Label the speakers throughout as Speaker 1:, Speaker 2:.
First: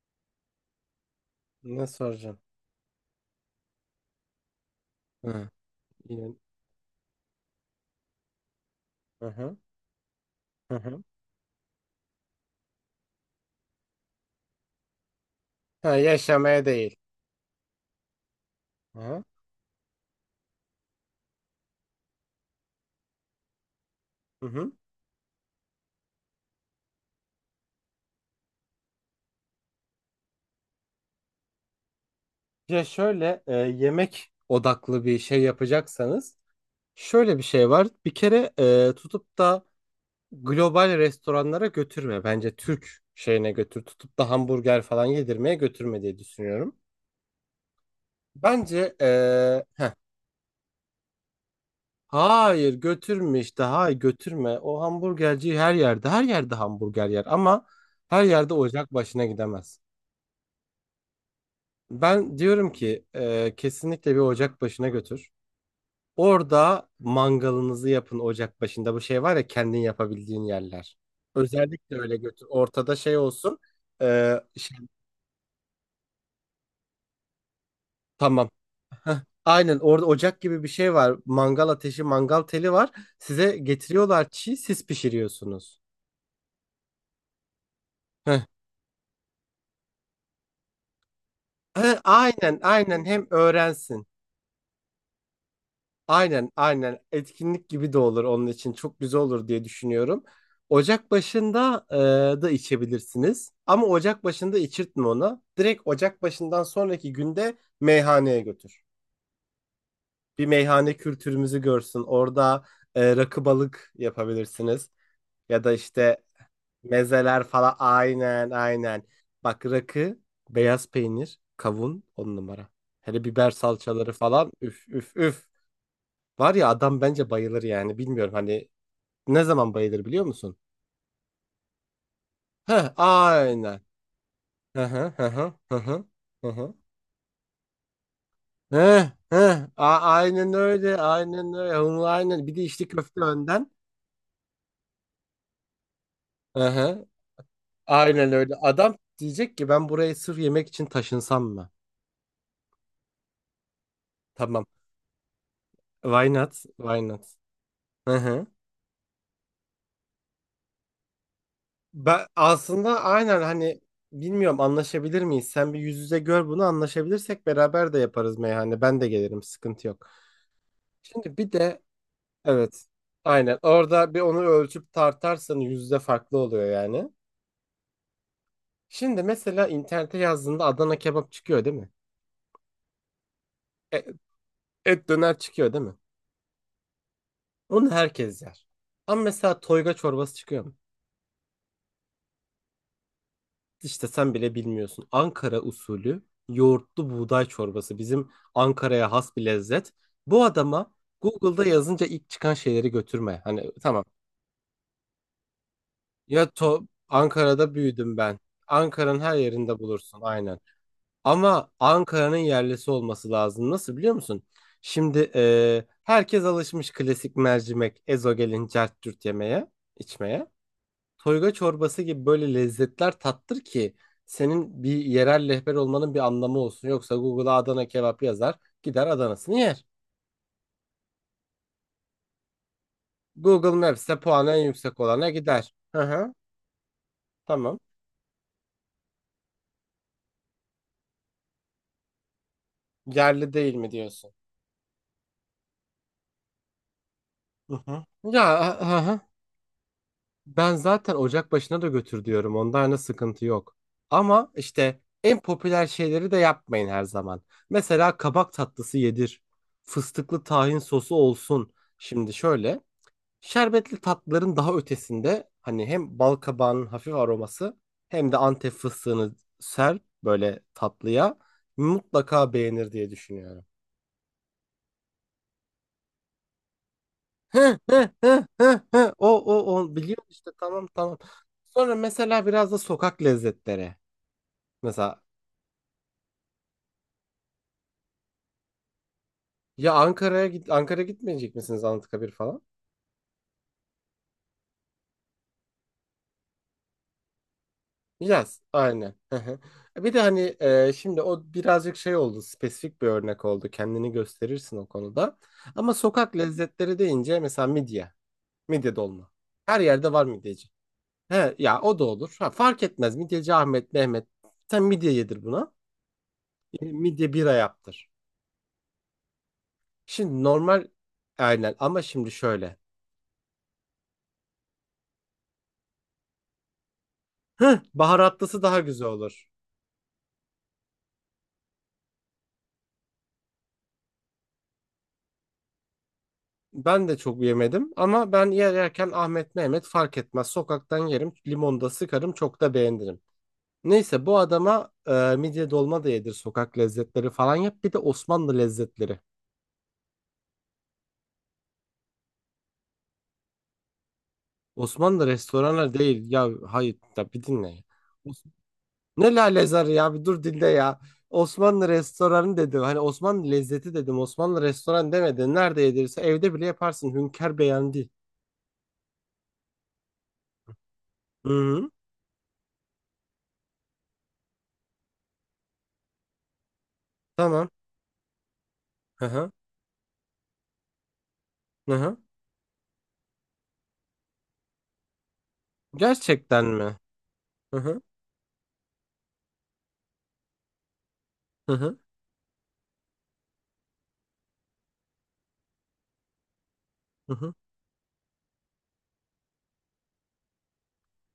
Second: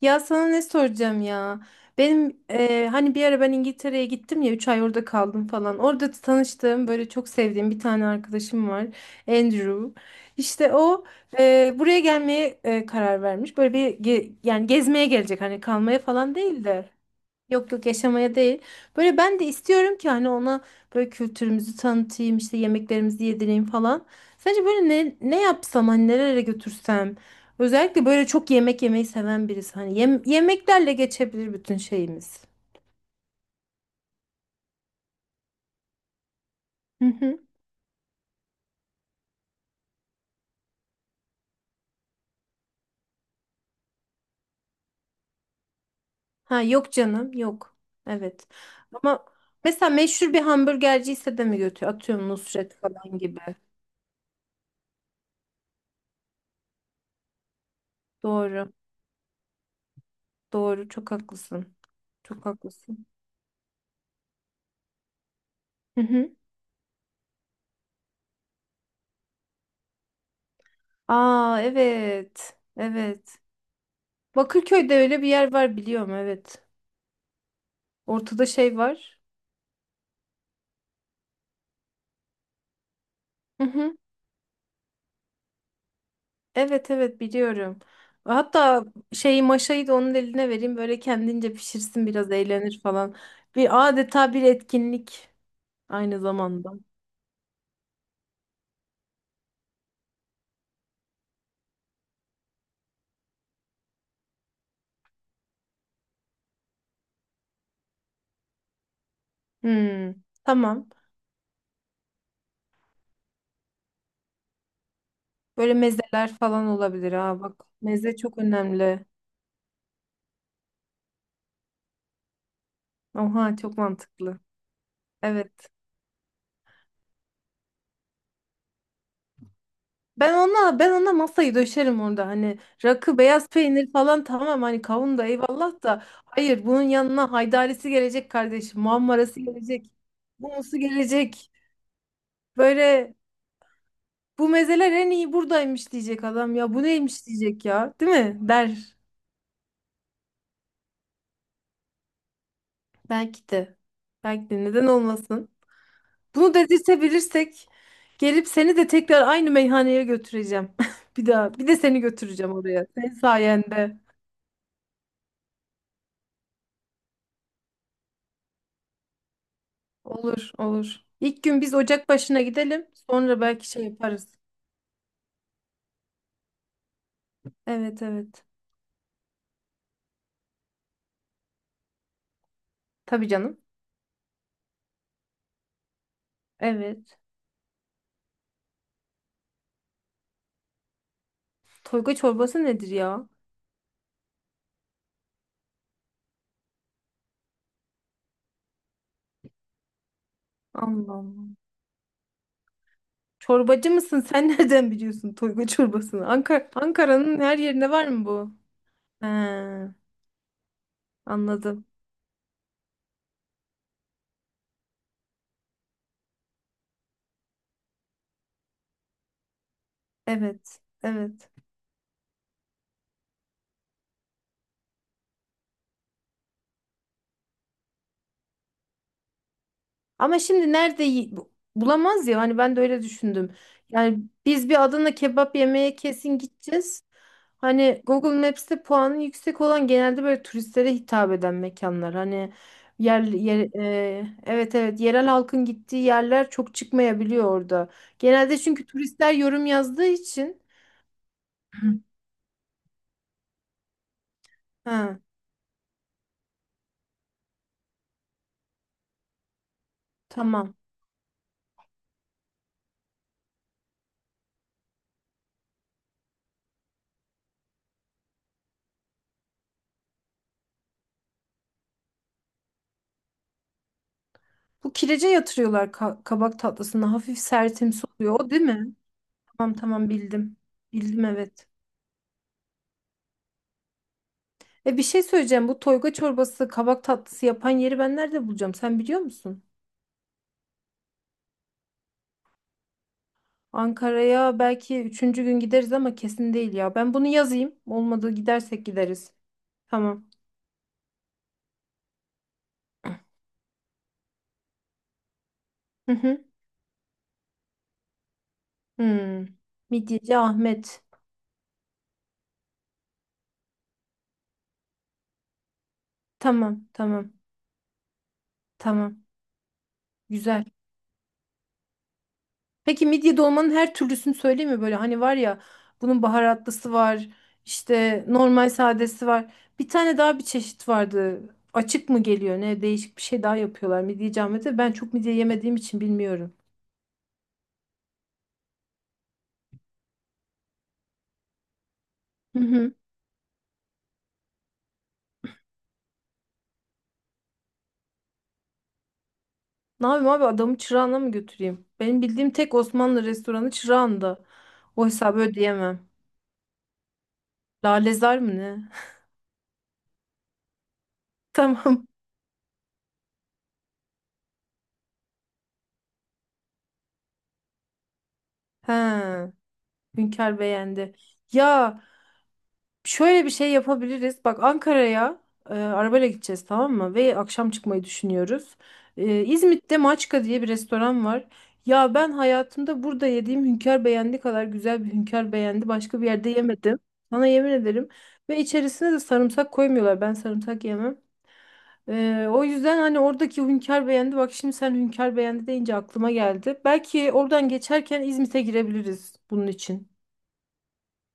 Speaker 1: Ya sana ne soracağım ya?
Speaker 2: Ne
Speaker 1: Benim
Speaker 2: soracağım?
Speaker 1: hani bir ara ben İngiltere'ye gittim ya 3 ay orada kaldım
Speaker 2: Hı.
Speaker 1: falan. Orada
Speaker 2: Yine.
Speaker 1: tanıştığım böyle çok sevdiğim bir tane arkadaşım var.
Speaker 2: Hı hı.
Speaker 1: Andrew. İşte
Speaker 2: Hı hı.
Speaker 1: o buraya gelmeye karar vermiş. Böyle yani gezmeye gelecek hani
Speaker 2: Ha,
Speaker 1: kalmaya falan
Speaker 2: yaşamaya
Speaker 1: değil de.
Speaker 2: değil.
Speaker 1: Yok yok yaşamaya değil.
Speaker 2: Hı
Speaker 1: Böyle
Speaker 2: hı.
Speaker 1: ben de istiyorum ki hani ona böyle kültürümüzü tanıtayım işte yemeklerimizi yedireyim falan.
Speaker 2: Hı
Speaker 1: Sence
Speaker 2: hı.
Speaker 1: böyle ne yapsam hani nerelere götürsem. Özellikle böyle çok yemek yemeyi seven birisi. Hani yemeklerle geçebilir bütün şeyimiz.
Speaker 2: Ya şöyle yemek odaklı bir şey yapacaksanız
Speaker 1: Hı
Speaker 2: şöyle
Speaker 1: hı.
Speaker 2: bir şey var. Bir kere tutup da global restoranlara götürme. Bence Türk şeyine götür. Tutup da hamburger falan yedirmeye götürme diye
Speaker 1: Ha
Speaker 2: düşünüyorum.
Speaker 1: yok canım yok. Evet.
Speaker 2: Bence
Speaker 1: Ama mesela
Speaker 2: heh.
Speaker 1: meşhur bir hamburgerci ise de mi götür? Atıyorum
Speaker 2: Hayır
Speaker 1: Nusret falan
Speaker 2: götürme
Speaker 1: gibi.
Speaker 2: işte. Hayır götürme. O hamburgerci her yerde hamburger yer ama her yerde
Speaker 1: Doğru.
Speaker 2: ocak başına gidemez.
Speaker 1: Doğru. Çok haklısın.
Speaker 2: Ben
Speaker 1: Çok
Speaker 2: diyorum ki
Speaker 1: haklısın.
Speaker 2: kesinlikle bir ocak başına götür.
Speaker 1: Hı hı.
Speaker 2: Orada mangalınızı yapın ocak başında. Bu şey var ya kendin yapabildiğin yerler.
Speaker 1: Aa
Speaker 2: Özellikle öyle götür.
Speaker 1: evet.
Speaker 2: Ortada şey
Speaker 1: Evet.
Speaker 2: olsun. Şey,
Speaker 1: Bakırköy'de öyle bir yer var biliyorum evet. Ortada
Speaker 2: tamam.
Speaker 1: şey var.
Speaker 2: Aynen orada ocak gibi bir şey var. Mangal ateşi, mangal teli var. Size
Speaker 1: Hı hı.
Speaker 2: getiriyorlar çiğ, siz pişiriyorsunuz.
Speaker 1: Evet evet biliyorum.
Speaker 2: Heh.
Speaker 1: Hatta şeyi maşayı da onun eline vereyim böyle kendince
Speaker 2: Ha,
Speaker 1: pişirsin biraz
Speaker 2: aynen
Speaker 1: eğlenir
Speaker 2: aynen
Speaker 1: falan.
Speaker 2: hem
Speaker 1: Bir
Speaker 2: öğrensin.
Speaker 1: adeta bir etkinlik aynı
Speaker 2: Aynen
Speaker 1: zamanda.
Speaker 2: aynen etkinlik gibi de olur onun için çok güzel olur diye düşünüyorum. Ocak başında da içebilirsiniz ama ocak başında içirtme onu. Direkt ocak başından sonraki günde meyhaneye götür.
Speaker 1: Hmm,
Speaker 2: Bir
Speaker 1: tamam.
Speaker 2: meyhane kültürümüzü görsün. Orada rakı balık yapabilirsiniz ya da
Speaker 1: Böyle
Speaker 2: işte
Speaker 1: mezeler falan olabilir ha
Speaker 2: mezeler
Speaker 1: bak.
Speaker 2: falan
Speaker 1: Meze çok
Speaker 2: aynen aynen.
Speaker 1: önemli.
Speaker 2: Bak rakı, beyaz peynir, kavun on numara. Hele biber
Speaker 1: Oha çok
Speaker 2: salçaları
Speaker 1: mantıklı.
Speaker 2: falan üf üf üf.
Speaker 1: Evet.
Speaker 2: Var ya adam bence bayılır yani. Bilmiyorum hani ne zaman bayılır biliyor
Speaker 1: Ben
Speaker 2: musun?
Speaker 1: ona ben ona masayı döşerim orada hani
Speaker 2: Heh
Speaker 1: rakı beyaz
Speaker 2: aynen.
Speaker 1: peynir falan tamam hani
Speaker 2: Hı hı
Speaker 1: kavun
Speaker 2: hı
Speaker 1: da
Speaker 2: hı hı
Speaker 1: eyvallah da
Speaker 2: hı. Hı
Speaker 1: hayır
Speaker 2: hı.
Speaker 1: bunun yanına haydarisi gelecek kardeşim
Speaker 2: Heh,
Speaker 1: muhammarası
Speaker 2: heh.
Speaker 1: gelecek
Speaker 2: Aynen
Speaker 1: humusu
Speaker 2: öyle.
Speaker 1: gelecek
Speaker 2: Aynen öyle. Onu aynen. Bir de içli
Speaker 1: böyle
Speaker 2: köfte önden.
Speaker 1: bu mezeler en iyi buradaymış diyecek adam
Speaker 2: Hı
Speaker 1: ya bu
Speaker 2: hı.
Speaker 1: neymiş diyecek ya değil
Speaker 2: Aynen
Speaker 1: mi
Speaker 2: öyle.
Speaker 1: der
Speaker 2: Adam diyecek ki ben buraya sırf yemek için taşınsam mı?
Speaker 1: belki de belki de
Speaker 2: Tamam.
Speaker 1: neden olmasın
Speaker 2: Why not?
Speaker 1: bunu
Speaker 2: Why not?
Speaker 1: dedirtebilirsek
Speaker 2: Hı hı.
Speaker 1: gelip seni de tekrar aynı meyhaneye götüreceğim bir daha bir de seni
Speaker 2: Ben
Speaker 1: götüreceğim oraya
Speaker 2: aslında
Speaker 1: senin
Speaker 2: aynen hani
Speaker 1: sayende.
Speaker 2: bilmiyorum anlaşabilir miyiz? Sen bir yüz yüze gör bunu anlaşabilirsek beraber de yaparız meyhane. Ben de gelirim sıkıntı yok.
Speaker 1: Olur, olur.
Speaker 2: Şimdi
Speaker 1: İlk
Speaker 2: bir
Speaker 1: gün biz
Speaker 2: de.
Speaker 1: ocak başına
Speaker 2: Evet.
Speaker 1: gidelim. Sonra
Speaker 2: Aynen.
Speaker 1: belki şey
Speaker 2: Orada bir
Speaker 1: yaparız.
Speaker 2: onu ölçüp tartarsan yüzde farklı oluyor yani.
Speaker 1: Evet, evet.
Speaker 2: Şimdi mesela internete yazdığında Adana kebap çıkıyor değil mi?
Speaker 1: Tabii canım.
Speaker 2: E- Et, döner çıkıyor değil mi?
Speaker 1: Evet.
Speaker 2: Onu herkes yer. Ama mesela toyga çorbası çıkıyor mu?
Speaker 1: Toyga çorbası nedir ya?
Speaker 2: İşte sen bile bilmiyorsun. Ankara usulü yoğurtlu buğday çorbası. Bizim Ankara'ya has bir lezzet. Bu adama
Speaker 1: Allah Allah.
Speaker 2: Google'da yazınca ilk çıkan şeyleri götürme. Hani
Speaker 1: Çorbacı
Speaker 2: tamam.
Speaker 1: mısın? Sen nereden biliyorsun toyga çorbasını?
Speaker 2: Ya
Speaker 1: Ankara,
Speaker 2: to
Speaker 1: Ankara'nın her
Speaker 2: Ankara'da
Speaker 1: yerinde var
Speaker 2: büyüdüm
Speaker 1: mı
Speaker 2: ben.
Speaker 1: bu?
Speaker 2: Ankara'nın
Speaker 1: He,
Speaker 2: her yerinde bulursun. Aynen. Ama
Speaker 1: anladım.
Speaker 2: Ankara'nın yerlisi olması lazım. Nasıl biliyor musun? Şimdi herkes alışmış klasik mercimek, ezogelin, cart yemeye, içmeye.
Speaker 1: Evet, evet.
Speaker 2: Toyga çorbası gibi böyle lezzetler tattır ki senin bir yerel rehber olmanın bir anlamı olsun. Yoksa Google'a Adana kebap yazar, gider Adana'sını yer.
Speaker 1: Ama şimdi nerede bulamaz ya hani ben de öyle düşündüm.
Speaker 2: Google
Speaker 1: Yani
Speaker 2: Maps'te puanı en
Speaker 1: biz bir
Speaker 2: yüksek
Speaker 1: Adana
Speaker 2: olana
Speaker 1: kebap
Speaker 2: gider.
Speaker 1: yemeye
Speaker 2: Hı hı,
Speaker 1: kesin gideceğiz.
Speaker 2: tamam.
Speaker 1: Hani Google Maps'te puanı yüksek olan genelde böyle turistlere hitap eden mekanlar. Hani
Speaker 2: Yerli değil mi diyorsun?
Speaker 1: evet evet yerel halkın gittiği yerler çok çıkmayabiliyor
Speaker 2: Hı
Speaker 1: orada.
Speaker 2: hı.
Speaker 1: Genelde
Speaker 2: Ya
Speaker 1: çünkü
Speaker 2: hı hı.
Speaker 1: turistler yorum yazdığı için.
Speaker 2: Ben zaten ocak başına da
Speaker 1: Hı.
Speaker 2: götür diyorum. Onda hani sıkıntı yok. Ama işte
Speaker 1: Ha,
Speaker 2: en popüler şeyleri de yapmayın her zaman. Mesela kabak tatlısı yedir. Fıstıklı
Speaker 1: tamam.
Speaker 2: tahin sosu olsun. Şimdi şöyle. Şerbetli tatlıların daha ötesinde hani hem bal kabağının hafif aroması hem de Antep fıstığını ser böyle tatlıya. Mutlaka beğenir diye düşünüyorum.
Speaker 1: Bu kirece yatırıyorlar kabak tatlısına. Hafif
Speaker 2: Hı
Speaker 1: sertimsi
Speaker 2: hı
Speaker 1: oluyor.
Speaker 2: hı
Speaker 1: O değil
Speaker 2: hı
Speaker 1: mi?
Speaker 2: hı. O
Speaker 1: Tamam
Speaker 2: o o
Speaker 1: tamam
Speaker 2: biliyorum işte
Speaker 1: bildim.
Speaker 2: tamam tamam.
Speaker 1: Bildim evet.
Speaker 2: Sonra mesela biraz da sokak lezzetleri.
Speaker 1: E bir
Speaker 2: Mesela
Speaker 1: şey söyleyeceğim. Bu toyga çorbası, kabak tatlısı yapan yeri ben nerede bulacağım? Sen biliyor musun?
Speaker 2: ya Ankara'ya gitmeyecek misiniz Anıtkabir falan?
Speaker 1: Ankara'ya belki üçüncü gün gideriz ama kesin değil ya. Ben bunu yazayım. Olmadı
Speaker 2: Yaz
Speaker 1: gidersek
Speaker 2: aynen.
Speaker 1: gideriz.
Speaker 2: Hı hı. Bir de
Speaker 1: Tamam.
Speaker 2: hani şimdi o birazcık şey oldu, spesifik bir örnek oldu kendini gösterirsin o konuda. Ama
Speaker 1: Hı
Speaker 2: sokak
Speaker 1: hı.
Speaker 2: lezzetleri deyince mesela midye dolma.
Speaker 1: Hmm.
Speaker 2: Her yerde var
Speaker 1: Midyeci
Speaker 2: midyeci.
Speaker 1: Ahmet.
Speaker 2: He, ya o da olur. Ha, fark etmez midyeci Ahmet, Mehmet. Sen midye yedir buna.
Speaker 1: Tamam,
Speaker 2: Midye
Speaker 1: tamam,
Speaker 2: bira yaptır.
Speaker 1: tamam.
Speaker 2: Şimdi
Speaker 1: Güzel.
Speaker 2: normal aynen ama şimdi şöyle.
Speaker 1: Peki midye dolmanın her türlüsünü söyleyeyim mi? Böyle hani var ya bunun baharatlısı var, işte
Speaker 2: Baharatlısı
Speaker 1: normal
Speaker 2: daha güzel
Speaker 1: sadesi
Speaker 2: olur.
Speaker 1: var. Bir tane daha bir çeşit vardı. Açık mı geliyor ne? Değişik bir şey daha yapıyorlar midye camide. Ben çok midye yemediğim için bilmiyorum.
Speaker 2: Ben de çok yemedim ama ben yerken Ahmet Mehmet fark etmez. Sokaktan yerim, limonda sıkarım,
Speaker 1: Hı
Speaker 2: çok da
Speaker 1: hı.
Speaker 2: beğenirim. Neyse bu adama midye dolma da yedir, sokak lezzetleri falan yap. Bir de Osmanlı lezzetleri.
Speaker 1: Ne yapayım abi adamı Çırağan'a mı götüreyim? Benim bildiğim tek Osmanlı restoranı Çırağan'da. O
Speaker 2: Osmanlı
Speaker 1: hesabı
Speaker 2: restoranlar
Speaker 1: ödeyemem.
Speaker 2: değil. Ya hayır da bir dinle ya.
Speaker 1: Lalezar
Speaker 2: Os-
Speaker 1: mı ne?
Speaker 2: Ne lalezarı ya, bir dur dinle ya. Osmanlı
Speaker 1: Tamam.
Speaker 2: restoranı dedim. Hani Osmanlı lezzeti dedim. Osmanlı restoran demedin. Nerede yedirse evde bile yaparsın. Hünkar beğendi.
Speaker 1: He. Hünkar beğendi.
Speaker 2: Hı hı.
Speaker 1: Ya Şöyle bir şey yapabiliriz. Bak Ankara'ya arabayla gideceğiz tamam mı? Ve
Speaker 2: Tamam.
Speaker 1: akşam çıkmayı düşünüyoruz.
Speaker 2: Hı hı.
Speaker 1: İzmit'te Maçka diye bir restoran var.
Speaker 2: Hı
Speaker 1: Ya
Speaker 2: hı.
Speaker 1: ben hayatımda burada yediğim hünkâr beğendi kadar güzel bir hünkâr beğendi. Başka bir yerde
Speaker 2: Gerçekten mi?
Speaker 1: yemedim. Sana yemin
Speaker 2: Hı hı.
Speaker 1: ederim. Ve içerisine de sarımsak koymuyorlar. Ben sarımsak yemem.
Speaker 2: Hı hı.
Speaker 1: O yüzden hani oradaki hünkâr beğendi. Bak şimdi sen hünkâr beğendi deyince aklıma geldi. Belki
Speaker 2: Hı hı.
Speaker 1: oradan geçerken İzmit'e girebiliriz bunun için.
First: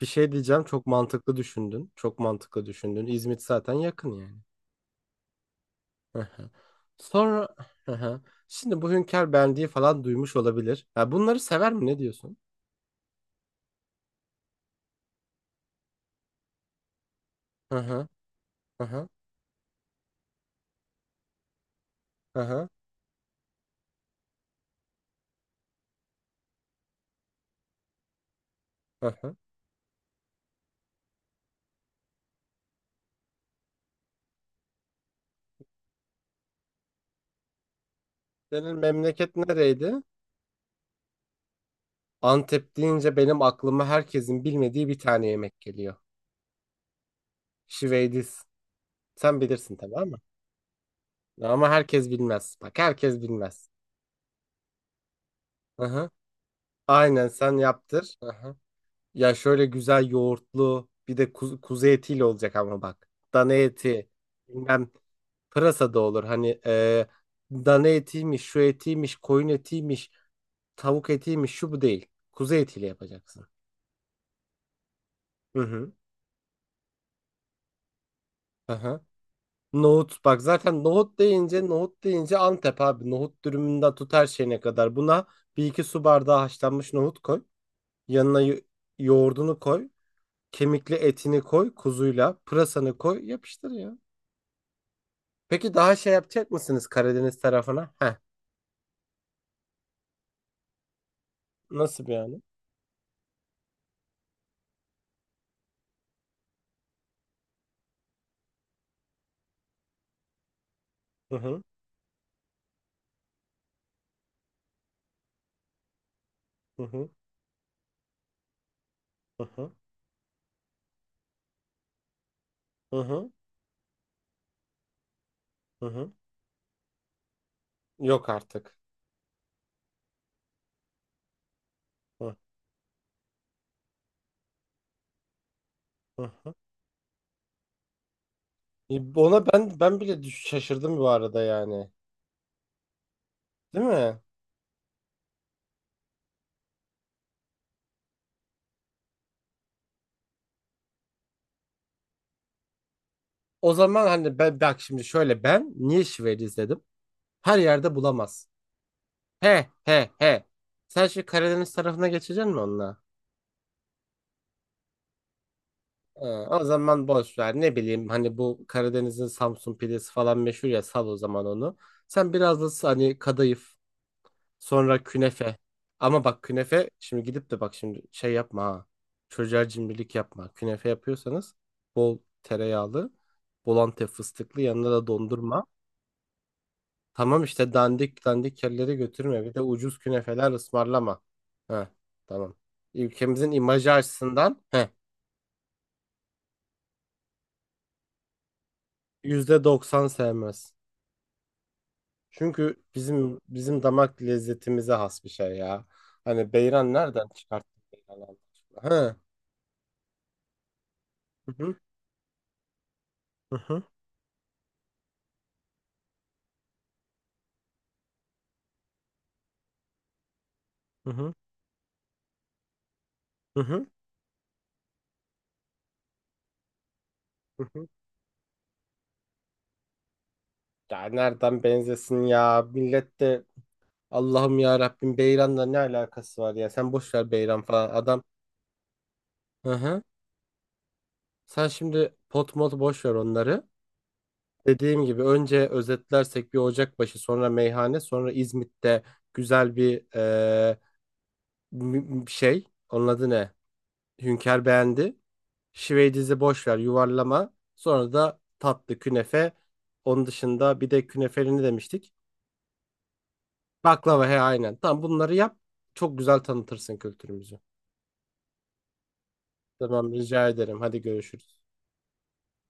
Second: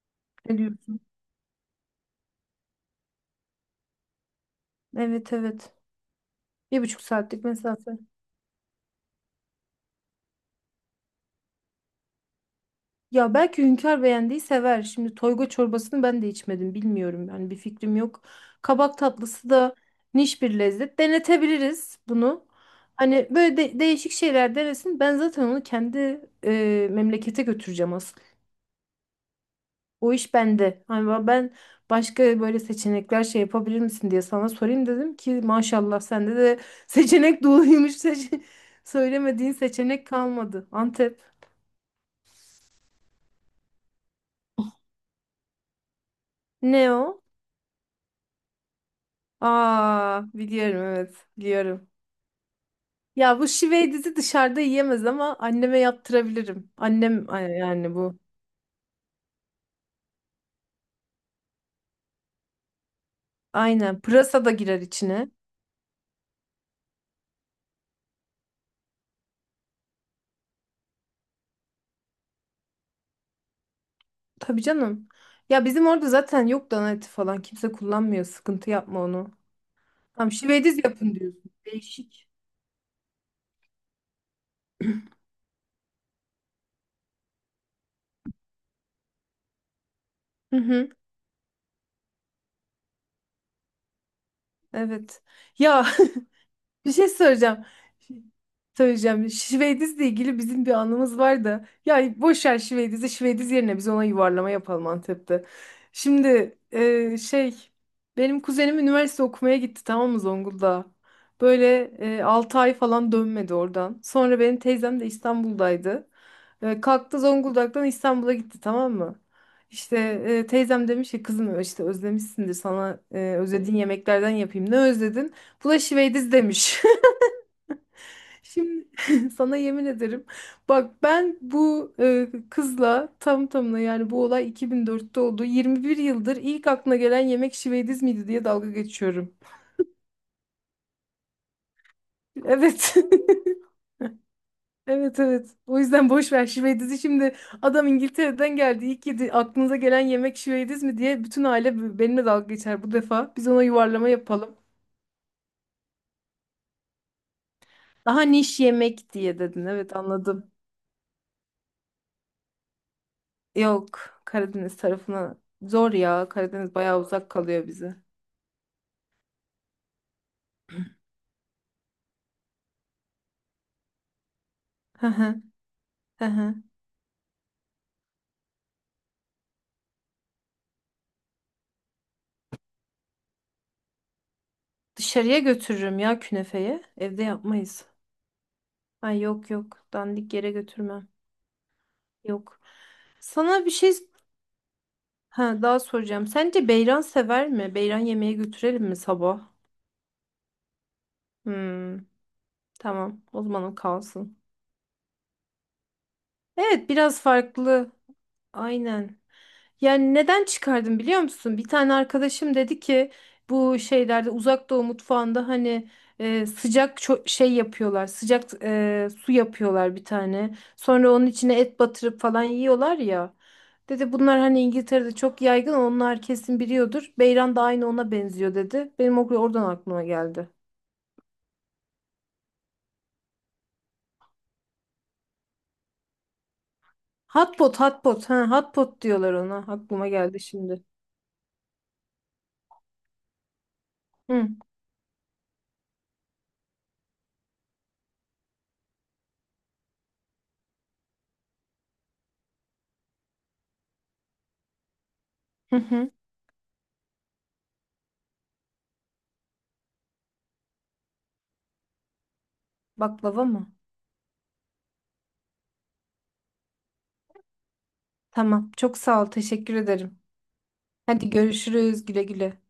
Speaker 2: Bir şey
Speaker 1: Ne
Speaker 2: diyeceğim. Çok
Speaker 1: diyorsun?
Speaker 2: mantıklı düşündün. Çok mantıklı düşündün. İzmit zaten yakın yani.
Speaker 1: Evet evet.
Speaker 2: Hı hı.
Speaker 1: Bir buçuk saatlik
Speaker 2: Sonra
Speaker 1: mesafe.
Speaker 2: hı hı. Şimdi bu Hünkar Bendi'yi falan duymuş olabilir. Ya bunları sever mi? Ne diyorsun?
Speaker 1: Ya belki Hünkar beğendiği sever. Şimdi toyga çorbasını ben de içmedim. Bilmiyorum yani bir
Speaker 2: Hı
Speaker 1: fikrim
Speaker 2: hı.
Speaker 1: yok.
Speaker 2: Hı
Speaker 1: Kabak
Speaker 2: hı.
Speaker 1: tatlısı da niş bir lezzet. Denetebiliriz
Speaker 2: Hı
Speaker 1: bunu.
Speaker 2: hı.
Speaker 1: Hani böyle değişik şeyler denesin. Ben zaten onu kendi memlekete götüreceğim asıl.
Speaker 2: Hı hı.
Speaker 1: O iş bende. Hani ben başka böyle seçenekler şey yapabilir misin diye sana sorayım dedim ki maşallah sende de seçenek doluymuş. Seçe-
Speaker 2: Senin memleket
Speaker 1: Söylemediğin
Speaker 2: nereydi?
Speaker 1: seçenek kalmadı. Antep.
Speaker 2: Antep deyince benim aklıma herkesin bilmediği bir tane yemek geliyor.
Speaker 1: Ne o?
Speaker 2: Şiveydiz. Sen bilirsin tabii ama
Speaker 1: Aa, biliyorum evet, biliyorum.
Speaker 2: Herkes bilmez. Bak herkes
Speaker 1: Ya bu
Speaker 2: bilmez.
Speaker 1: şiveydizi dışarıda yiyemez ama anneme
Speaker 2: Hı hı.
Speaker 1: yaptırabilirim.
Speaker 2: Aynen
Speaker 1: Annem
Speaker 2: sen
Speaker 1: yani
Speaker 2: yaptır.
Speaker 1: bu.
Speaker 2: Ya şöyle güzel yoğurtlu bir de kuzu etiyle olacak ama bak. Dana
Speaker 1: Aynen.
Speaker 2: eti
Speaker 1: Pırasa da girer
Speaker 2: bilmem,
Speaker 1: içine.
Speaker 2: pırasa da olur. Hani dana etiymiş, şu etiymiş, koyun etiymiş, tavuk etiymiş, şu bu değil. Kuzu etiyle yapacaksın.
Speaker 1: Tabii canım.
Speaker 2: Hı
Speaker 1: Ya bizim
Speaker 2: hı.
Speaker 1: orada zaten yok dana eti falan. Kimse kullanmıyor. Sıkıntı
Speaker 2: Aha.
Speaker 1: yapma onu.
Speaker 2: Nohut,
Speaker 1: Tamam
Speaker 2: bak
Speaker 1: şiveydiz
Speaker 2: zaten
Speaker 1: yapın diyorsun.
Speaker 2: nohut
Speaker 1: Değişik.
Speaker 2: deyince Antep abi. Nohut dürümünden tut her şeyine kadar. Buna bir iki su bardağı haşlanmış nohut koy. Yanına yoğurdunu koy.
Speaker 1: Hı hı.
Speaker 2: Kemikli etini koy kuzuyla. Pırasanı koy yapıştır ya.
Speaker 1: Evet.
Speaker 2: Peki
Speaker 1: Ya
Speaker 2: daha şey yapacak mısınız
Speaker 1: bir şey
Speaker 2: Karadeniz
Speaker 1: söyleyeceğim.
Speaker 2: tarafına? Heh.
Speaker 1: Söyleyeceğim. Şivediz'le ilgili bizim bir anımız var da.
Speaker 2: Nasıl bir
Speaker 1: Ya
Speaker 2: yani?
Speaker 1: boş ver Şivediz'i. Şivediz yerine biz ona yuvarlama yapalım Antep'te. Şimdi benim kuzenim üniversite okumaya gitti tamam mı Zonguldak'a?
Speaker 2: Hı hı
Speaker 1: Böyle 6 ay falan dönmedi oradan. Sonra benim teyzem de İstanbul'daydı.
Speaker 2: hı hı
Speaker 1: Kalktı Zonguldak'tan İstanbul'a gitti tamam mı?
Speaker 2: hı hı
Speaker 1: İşte teyzem demiş ki kızım işte özlemişsindir
Speaker 2: hı
Speaker 1: sana
Speaker 2: hı.
Speaker 1: özlediğin yemeklerden yapayım. Ne özledin? Bu da
Speaker 2: Hı hı.
Speaker 1: Şivediz demiş.
Speaker 2: Yok artık.
Speaker 1: Şimdi sana yemin ederim. Bak ben bu
Speaker 2: Hı
Speaker 1: kızla tam tamına yani bu olay 2004'te oldu. 21
Speaker 2: hı
Speaker 1: yıldır
Speaker 2: hı.
Speaker 1: ilk aklına gelen yemek şivediz miydi diye dalga geçiyorum.
Speaker 2: Ona ben bile şaşırdım bu arada yani.
Speaker 1: Evet.
Speaker 2: Değil mi?
Speaker 1: Evet evet. O yüzden boş ver şivedizi. Şimdi adam İngiltere'den geldi. İlk yedi aklınıza gelen yemek şivediz mi diye bütün aile benimle dalga geçer bu defa. Biz ona
Speaker 2: O zaman
Speaker 1: yuvarlama
Speaker 2: hani
Speaker 1: yapalım.
Speaker 2: ben bak şimdi şöyle, ben niye şiveli izledim? Her yerde
Speaker 1: Daha
Speaker 2: bulamaz.
Speaker 1: niş yemek diye dedin.
Speaker 2: He
Speaker 1: Evet
Speaker 2: he he.
Speaker 1: anladım.
Speaker 2: Sen şu Karadeniz tarafına geçeceksin mi onunla?
Speaker 1: Yok Karadeniz tarafına zor ya.
Speaker 2: O
Speaker 1: Karadeniz bayağı
Speaker 2: zaman
Speaker 1: uzak
Speaker 2: boş ver.
Speaker 1: kalıyor
Speaker 2: Ne
Speaker 1: bize.
Speaker 2: bileyim hani bu Karadeniz'in Samsun pidesi falan meşhur ya, sal o zaman onu. Sen biraz da hani kadayıf. Sonra
Speaker 1: Hı hı,
Speaker 2: künefe. Ama
Speaker 1: hı
Speaker 2: bak
Speaker 1: hı.
Speaker 2: künefe, şimdi gidip de bak şimdi şey yapma ha. Çocuğa cimrilik yapma. Künefe yapıyorsanız bol tereyağlı, bol antep fıstıklı, yanına da
Speaker 1: Dışarıya
Speaker 2: dondurma.
Speaker 1: götürürüm ya künefeye. Evde
Speaker 2: Tamam işte
Speaker 1: yapmayız.
Speaker 2: dandik dandik yerlere
Speaker 1: Ay
Speaker 2: götürme.
Speaker 1: yok
Speaker 2: Bir de
Speaker 1: yok.
Speaker 2: ucuz
Speaker 1: Dandik yere
Speaker 2: künefeler
Speaker 1: götürmem.
Speaker 2: ısmarlama. He tamam.
Speaker 1: Yok.
Speaker 2: Ülkemizin
Speaker 1: Sana bir
Speaker 2: imajı
Speaker 1: şey
Speaker 2: açısından he
Speaker 1: ha, daha soracağım. Sence beyran sever mi? Beyran yemeğe götürelim mi sabah?
Speaker 2: %90 sevmez.
Speaker 1: Hmm,
Speaker 2: Çünkü
Speaker 1: tamam. O zaman o
Speaker 2: bizim damak
Speaker 1: kalsın.
Speaker 2: lezzetimize has bir şey ya. Hani
Speaker 1: Evet
Speaker 2: beyran
Speaker 1: biraz
Speaker 2: nereden çıkarttın,
Speaker 1: farklı.
Speaker 2: beyran Allah aşkına?
Speaker 1: Aynen.
Speaker 2: He.
Speaker 1: Yani neden çıkardım biliyor
Speaker 2: Hı
Speaker 1: musun? Bir
Speaker 2: hı
Speaker 1: tane arkadaşım dedi ki
Speaker 2: hı
Speaker 1: bu
Speaker 2: hı.
Speaker 1: şeylerde Uzak Doğu mutfağında hani sıcak şey yapıyorlar. Sıcak su yapıyorlar bir tane.
Speaker 2: Hı
Speaker 1: Sonra onun
Speaker 2: hı.
Speaker 1: içine et batırıp falan yiyorlar ya.
Speaker 2: Hı hı.
Speaker 1: Dedi bunlar hani İngiltere'de çok yaygın onlar kesin biliyordur. Beyran da
Speaker 2: Hı
Speaker 1: aynı
Speaker 2: hı.
Speaker 1: ona benziyor dedi. Benim o oradan aklıma geldi.
Speaker 2: Ya nereden benzesin ya? Millet de Allah'ım ya Rabbim, Beyran'la ne alakası var ya? Sen boş ver
Speaker 1: Hot
Speaker 2: Beyran
Speaker 1: pot,
Speaker 2: falan
Speaker 1: hot
Speaker 2: adam.
Speaker 1: pot. Ha, hot pot diyorlar ona.
Speaker 2: Hı hı.
Speaker 1: Aklıma geldi şimdi.
Speaker 2: Sen şimdi pot mot boş ver onları.
Speaker 1: Hı
Speaker 2: Dediğim gibi önce özetlersek bir Ocakbaşı, sonra meyhane, sonra İzmit'te güzel bir şey. Onun adı ne? Hünkar beğendi.
Speaker 1: hı. Hı.
Speaker 2: Şiveydizi boş ver, yuvarlama. Sonra da tatlı künefe. Onun dışında bir de künefeli ne demiştik?
Speaker 1: Baklava mı?
Speaker 2: Baklava, he aynen. Tamam bunları yap. Çok güzel tanıtırsın kültürümüzü.
Speaker 1: Tamam. Çok sağ ol. Teşekkür
Speaker 2: Tamam
Speaker 1: ederim.
Speaker 2: rica ederim. Hadi
Speaker 1: Hadi
Speaker 2: görüşürüz.
Speaker 1: görüşürüz. Güle güle.